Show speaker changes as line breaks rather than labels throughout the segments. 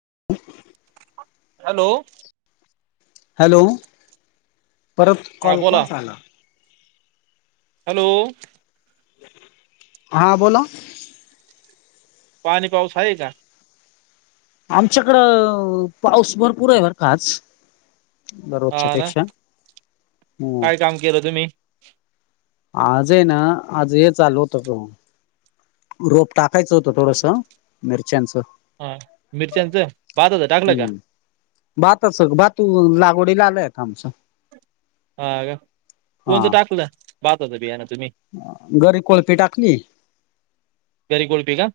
[inaudible]
Hello,
hello, परत
हा
call
बोला
कोणचा आला.
हॅलो
हा बोला
पाणी पाऊस आहे का.
आमच्याकडं पाऊस भरपूर आहे. बर का आज रोजच्या
हा ना
पेक्षा हो
काय काम केलं तुम्ही
आज आहे ना आज हे चालू होतं. रोप टाकायचं होत थोडस मिरच्यांच
हा मिरच्यांचं भाताचं टाकलं का
हम्म भातच भातू लागवडीला आलाय आमचं,
हा का कोणचं
हा
टाकलं भाताचं बियान तुम्ही
गरी कोळपी टाकली
घरी कोळपी का?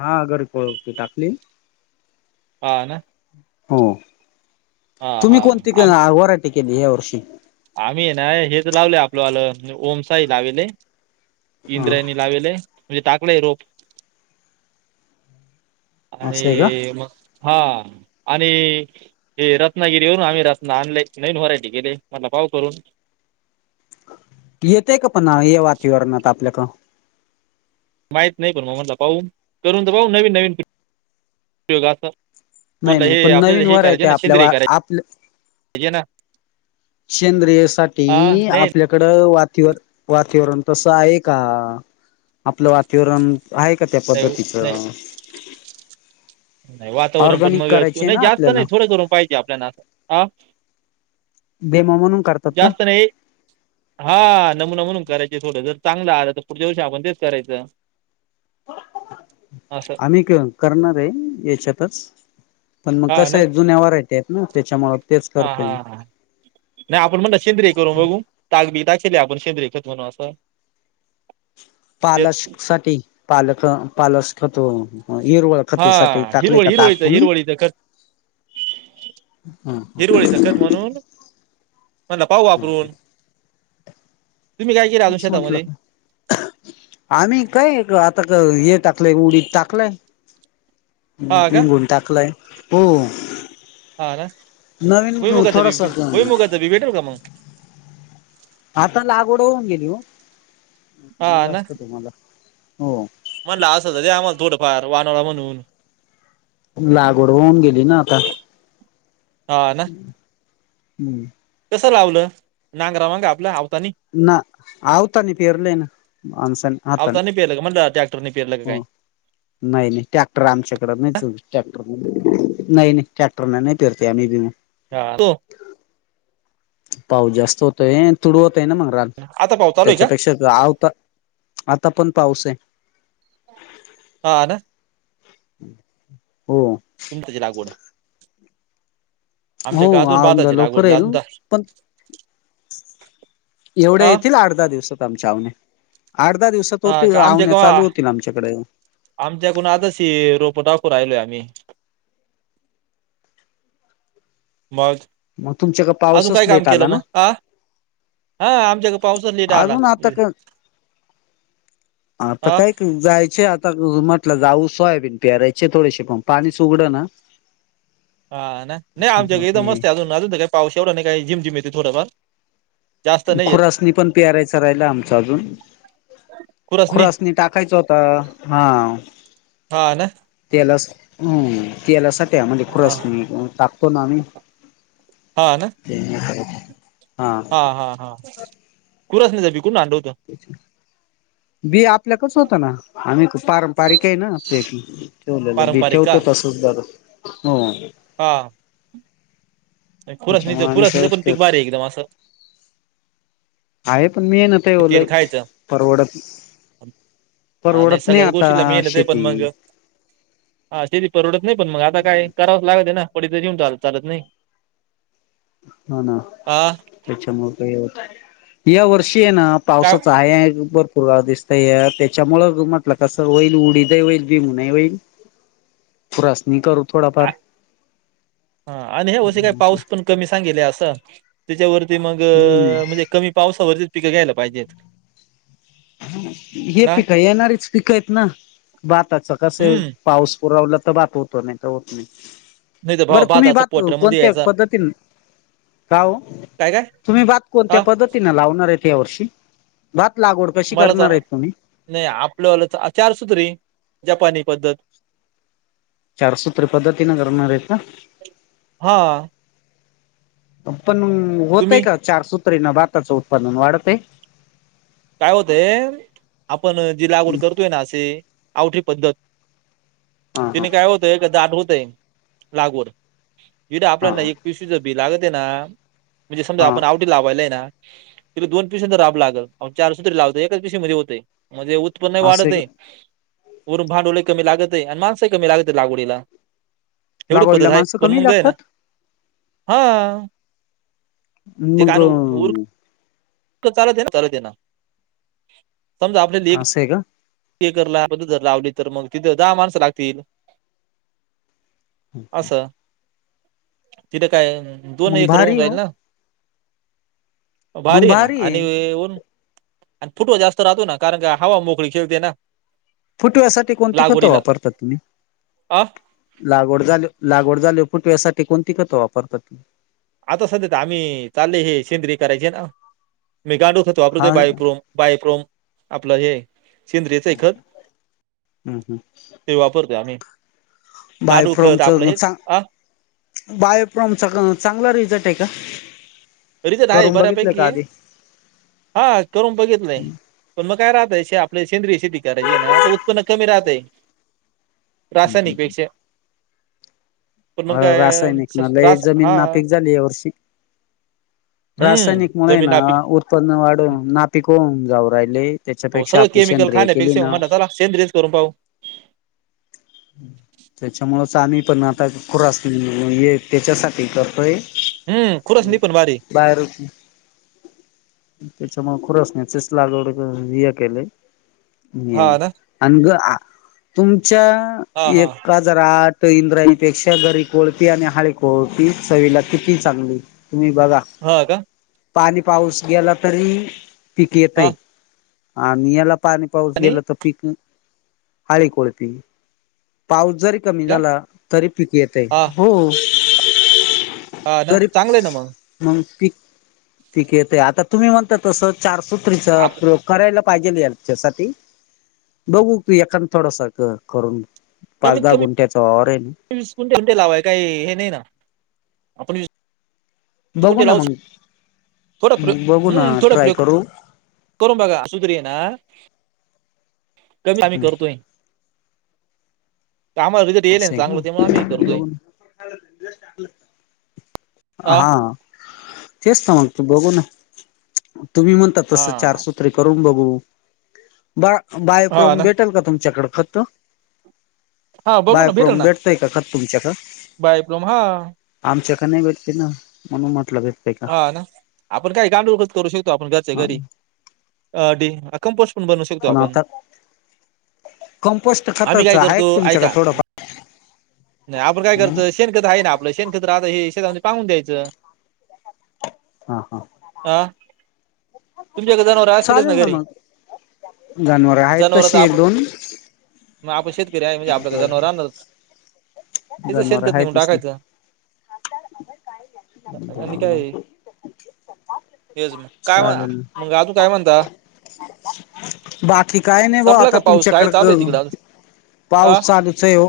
हा घरपोच टाकली.
हा का
हो तुम्ही कोणती ग आ वराटी केली यावर्षी?
आम्हीय ना हेच लावले आपलं वालं ओम साही लावेले.
हा
इंद्रायानी लावेले. म्हणजे टाकलेय रोप
असं आहे का
आणि मग हा आणि हे रत्नागिरी वरुन आम्ही रत्ना आणले नवीन व्हरायटी केलीय. मधला पाव करून
येतय का पण या वातीवरणात आपल्याकं
माहित नाही पण मग म्हणला पाहू करून तर बघू नवीन नवीन प्रयोग आस.
नाही
म्हणलं
नाही
हे
पण
आपल्या
नवीन
हे
व्हरायटी
करायचे ना शेंद्रीय
आपल्या आपल्या
करायची हे ना
सेंद्रिय साठी
हा नाही
आपल्याकडं वात तीवर वातीवरण तसं आहे का आपलं वातीवरण आहे का त्या
नाही
पद्धतीचं
नाही नाही वातावरण पण
ऑर्गॅनिक
मग
करायचे आहे
नाही
ना
जास्त
आपल्याला.
नाही थोडं करून पाहिजे आपल्याला आं
डेमो म्हणून करतात का?
जास्त नाही हा नम नमून करायचे थोडं जर चांगलं आलं तर पुढच्या वर्षी आपण तेच करायचं. असं
आम्ही क करणाराय याच्यातच पण मग
हा
कस
ना
आहे जुन्या व्हरायटी आहेत ना त्याच्यामुळे, तेच
हा
करतोय
हा
मी.
हा नाही आपण म्हणलं शेंद्रिय करून बघू ताक बी टाकली आपण, पण सेंद्रीय खत होणारा अस
पालश साठी पालक पालश खत हो
हा हिरवळ हिरवळीचं हिरवळीचं खत
[unintelligible] हम [unintelligible]
हिरवळीचं खत म्हणून म्हणलं पाहू वापरून तुम्ही काय केलं अजून
तेच म्हटलं,
शेतामध्ये
आम्ही काय क आता क ये टा लय उडीत टाकलाय,
हा का
पेंगून टाकलाय हो
ह ना
नवीन
भूईमुगाच बी,
थोडस
भूईमुगाच बी, भेटल का मग?
आता लागवड होऊन गेली हो,
हा
दीलं
ना
असत तुम्हाला, हो
म्हणलं असं त दया आम्हाला, थोडंफार वानोळा म्हणून
लागवड होऊन गेली ना आता,
हा ना
हूं
कसं लावलं? नांगरा माग आपल आ
हा आवतानी पेरलय ना, माणसांनी हातान
टॅक्टरने पेरलं की काय?
नाही, नाही टॅक्टर आमच्याकडे नहीच, टॅक्टर नाही नही टॅक्टरनं नही पेरतय आमी भुईमूग
तो!
पाऊस जास्त होतोय तुडवत त्यानं म रान
आता पाऊस चालू आहे का
त्याच्यापेक्षा आवता आता पण पाऊस हे
हा ना
[inaudible]
तुम्ही त्याची लागवड
हो
आमच्या का अजून
औंदा
भाताची
लवकर
लागवड
आहे न
अजून
पण एवढ्या
हा
येतील आठ, धा दिवसात आमच्या अवन्या आठ दहा दिवसात
हा
होतील, आवण्या चालू होतील आमच्याकडं
आमच्याकून आताशी रोपं टाकून राहिलोय आम्ही. बात
मग तुमच्या का
अजून
पाऊसच
काय काम
लेट
केलं
आला
म
ना
आ हा आमच्याक
अजून आता क आता
हा
कायी, कायी जायचे आत म्हटलं जाऊ सोयाबीन पेरायचे थोडेसे, पण पाणीच उघडं ना
हा ना नई आमच्याक इथं
त्याच्यामध्ये
मस्तय अजून, अजून त काय पाऊस एवढा नही काही, झिमझिम येते थोडंफार जास्त नाही येत
खुरासनी पण, पेरायच राहिलं आमचं अजून.
खुरच नाही
खुरासनी टाकायचं होता हा
हा ना
तेलास हूं तेलासाठी आमाले
हा
खुरासणी टाकतो ना आम्ही. ते नी हाय
हाहा खुरासणीच बी कुठून आणलं होतं
बी आपल्याकच होतं ना आम्ही पारंपरिक हे ना, ते ठेवलेलं बी
पारंपरिक का
ठेवतं तसंच दर हो
हा! खुरासणीचं
त्याच्यामुळे आम्ही
खुरासनीचं पण
तेच
पिक
ठेवतो
भारी आहे. एकदम असं.
मी ना ठेवलय
तेल खायचं
परवडत
हा
परवडत नाही
सगळ्याच गोष्टीला
आता
मेहनत आहे पण
शेती
मग हा शेती परवडत नाही पण मग आता काय करावंच लागते ना पडीत त ही घेऊन चालत, चालत नाही
हा, ना,
हा
त्याच्यामुळ काय होत यावर अशी आहे ना
काय
पावसाचा आय या ना भर पूराळ दिसतया त्याच्यामुळं ग म्हटलं, कसं होईल, उडीदही होईल, भीईमूग ही होईल खुरासनी करू थोडाफार
हा आणि हया वर्षी काय,
म्हटलं
पाऊस पण कमी सांगितलाय असं, त्याच्यावर ते मग,
हम्म
म्हणजे कमी पावसावरती पिकं घ्यायला पाहिजेत.
हे
ना
पिकं येणारीच पिकं आहेत, ना भाताचं कसंय
हम्म
पाऊस पुरवलं तर भात होतो, नाही त होत नाही
नाही तर भाऊ
बरं तुम्ही
भाताचा
बात
पोटरामध्ये
कोणत्या
यायचा
पद्धतीन का ओ
काय काय
तुम्ही भात कोणत्या
हा
पद्धतीने लावणार आहेत या वर्षी भात लाग
मला तर नाही आपलं वाल चारसूत्री जपानी पद्धत.
चारसूत्र पद्धतीने करणार आहेत का
हा
पन होतय
तुम्ही
का चार सूत्रेना बाताच उत्पादन वाढतय
काय होतंय आपण जी लागवड करतोय ना असशी आवठी पद्धत
हा हा
तिने काय होतय का दाट होतय लागवड जड
हा
आपल्यालाना एक पिसवीचं बि लागत आहे ना म्हणजे समजा
हा
आपण आवडी लावायलाय ना [unintelligible] म्हणजे उत्पन्न
असं
वाढत
आहे का?
ये वरून भांडवल कमी लागत आहे आणि माणसही कमी लागत आहे लागवडीला एवढं पद्धत
लागवडीला
हाय
माणसं
पण
कमी
मंगय ना?
लागतात?
हा.
मग
चा ना चाल दे ना समजा आप लि
असं आहे का?
ते करला पद् लावली तर मग तिथे दहा माणसं लागतील
अच्छ
असं तिथं काय दोन
मग
एकर होऊन
भारी हो
जाईल ना भारी आहे ना आणि ऊन आणि फुटवा जास्त राहतो ना कारण का हवा मोकळी [inaudible] ना
फुटव्यासाठी कोणती खतं
लागवडीला
वापरतात तुम्ही
अ
लागवड झाली लागवड झाली पुटसाठी कोणती खतं वापरतात?
आता सधेत आम्ही चालले हे सेंद्रीय करायची ना मी गांडुळ खत
हा
वापरतते
हम्म
बायप्रोम बायप्रोम आपलं हे शेंद्रिच ए खत ते वापरतो आम्ही
बाय
गांडूळ खत आपलं हेच
फ्रोमचां
अ
बाय फ्रोमचा चांगला रिझल्ट आहे का?
रिचत आहे
करून बघितलं
बऱ्यापैकी
का
हे
आधी?
हा करून बघितलंय पण मग काय राहतय आप आपल्या सेंद्रिय शेती करायची आहे ना आता उत्पन्न कमी राहतय रासायनिक पेक्षा पण
अ
मग काय
रासायनिक
स-
मला
रास
जमीन
हा
नापिक झाली आहे या वर्षी
हम्म
रासायनिक मुळे
जमीन
ना
आपली
उत्पन्न वाढून नापिक होऊन जाऊ राहिले
हो
त्याच्यापेक्षा
सगळं
आपली
केमिकल
सेंद्रिय केली
खाण्यापेक्षा मग
ना
म्हणलं चला सेंद्रियच करून पाहू
त्याच्यामुळेच आम्ही पण आता खुरास त्याच्यासाठी करतोय
हम्म खुरसनी पण भारी
हम् [inaudible] [unintelligible] ये
हा ना
अ ग तुमच्या
हा हा
एक हजार आठ तर इंद्रायणीपेक्षा घरी कोळती आणि हाळी कोळती चवीला किती चांगली तुम्ही बघा
हा का
पाणी पाऊस गेला तरी पीक
हा
येतय आणि याला पाणी पाऊस
आणि
गेला तर पीक हळी कोळ प पाऊस जरी कमी
का
झाला तरी पिक येते
हा
हो
हा ना
करिप
चांगलं आहे ना मग
माणुसकी पीक येत आता तुम्ही म्हणता तसं चारसूत्रीचा
आप
प्रयोग करायला पाहिजे या त्यासाठी बघू तू एखा थोडस करून पाच
कमीत
दहा
कमी
गुंट्याचा ऑवर आहे ना
[inaudible] लावाय काही हे नाही ना आपण वि
बघू ना मग
शकतो थोडा
म बघू
प्रयोग
ना
हम्म थोडा
ट्राय
प्रयोग
करू
करून बघा सुतरीय ना कभी आम्ही करतोय तर आम्हाला रिझल्ट येईल ना
असं आहे का
चांगलं त्यामुळे आम्ही करतोय
हा. तेच ना मनतो, बघून ना. तुम्ही म्हणता तस
हा
चारसूत्रीे करून बघू बा बायोप्रोम
हा ना
भेटेल का तुमच्याकडं खत्त
हा बघू ना भेटेल
बायप्रोम
ना
भेटतय का खत तुमच्याकडं?
बायोप्लॉम हा
आमच्या भेटते ना म्हणून म्हटलं भेटते काय?
हा ना आपण काय गांडूळखत करू शकतो आपण घरचे
हा
घरी अ डी कंपोस्ट स्ट बनवू शकतो
पण
आपण
आता कंपोस्ट
आम्ही काय
खताचं आहे
करतो
का
ऐका
तुमच्याकडे थोडंफार
नाही आपण काय करतं शेण खत आहे ना आपलं शेण खत राहत हे शेता मध्ये पाांगून द्यायचं.
हा हा.
तुमच्याकडं जानवरं असतीलच न घरी?
जनावरं आहेत
जनावर
तशी
तर
एक
आपण
दोन
मग आपण शेतकरी आहे, म्हणजे आपल्याकडं जनावरं राहणारच. याच
जनावर
शेणखत
आहे
नेऊन
तीच
टाकायचं.
ना [inaudible]
होय हेच मग काय म्हणा
चालेल
मंग आजून काय म्हणता?
बाकी काय नाही ब्वा
संपला
आता
का पाऊस काय चालू
तुमच्याकडे
आहे तिकडं आ
पाऊस चालूच आहे हो,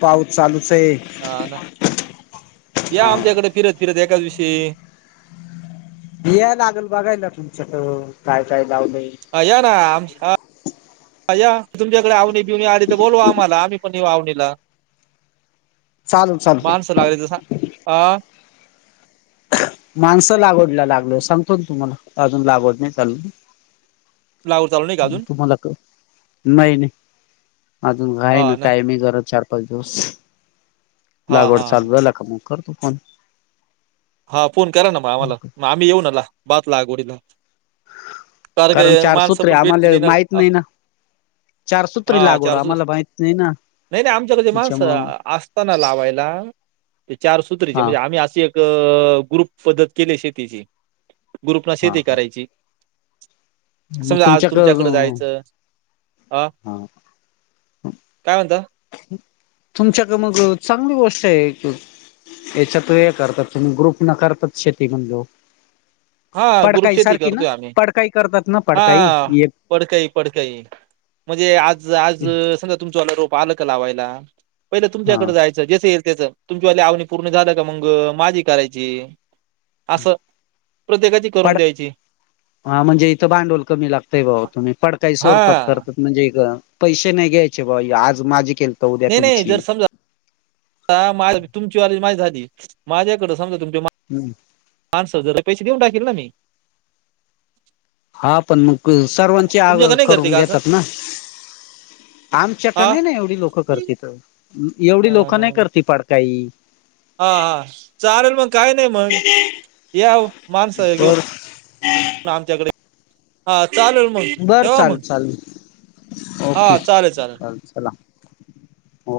पाऊस चालूच आहे.
हा ना या
हा
आमच्याकडे फिरत फिरत एखाद्या दिवशी
याला लागल बघायला तुमच्याक, काय काय लावलंय
या ना आमच्या या तुमच्याकडे आवनी बिवणी आली तर बोलू आम्हाला आम्ही पण आवणीला,
चालू चालू
माणस लागली तर सांगा
माणसं लागवडला लागल सांगतो ना तुम्हाला अजून लागवड नाही चालूं.
[inaudible] चालू नाही का अजून
तुम्हाला नाही नाही अजून आहे ना टाइमिंग जरा चार पा्च दिवस
हा
लागवड
हा
चालू झाला का मग करतो फोन.
हा फोन करा ना मग आम्हाला, मग आम्ही येऊ ना भात लागवडीला.
कारण
काय माणसं
चारसूत्रे
पण
आम्हाला
भेटती ना
माहित
हा
नाही ना चारसूत्री
हा
लागवड
चार सुत्री
आम्हाला माहित नाही ना.
नाही नाही आमच्याकड माणस
त्याच्यामुळ मग
असताना लावायला ते चारसत्रीची
हा
म्हणजे आम्ही अशी एक ग्रुप पद्धत केलीय शेतीची. ग्रुपनं
हा
शेती
हा
करायची. सगळं आज तुमच्याकडं जायचं. आ
हा
काय म्हणता?
तुमच्याकडं मग चांगली गोष्ट आहे एक याच्यातू हे करतात तुम्हीं ग्रुप न करतात शेती म्हणल्यावर
हा ग्रुप
पडकाई
शेती
सारखी ना
करतोय आम्ही,
पडकाई करतात ना पडकाई
हा पडकाई पडकाई. म्हणजे आज आज
एक
समजा तुमचं वाल रोप आलं काय लावायला, पहिले
हा
तुमच्याकडे जायचं जसे येईल तुमच्या वाली आवनी पूर्ण झाला, का मग माझी करायची असं प्रत्येकाची करून
पड
द्यायची.
हा म्हणजे इथं भांडवल कमी लागतय भाऊ तुम्ही पडकाई
हा
स्वरूपात करतात म्हणजे पैसे नाही घ्यायचे भो आज माझे केली
नाही नाही जर समजा तुमची वाली माझी झाली माझ्याकड समजा तुम्
हम्म.
माणसं जर पैसे देऊन टाकेल ना मी.
हा पण मग सर्वांची आगळ
तुमच्याकडे नाही करते
करून
का असं
घेतात ना? आमच्याकडं
हा
नाही ना एवढी लोकं करत इथं तर एवढी लोकं नाही करती पडकाई.
हा हा चालेल मग काही नाही मग यावं माणसं घेऊन.
बर
आमच्याकडे हा चालेल मग
बर
ठेवा
चाल
मग
चाल
हा
ओके
चालेल चालेल.
चाल चला हो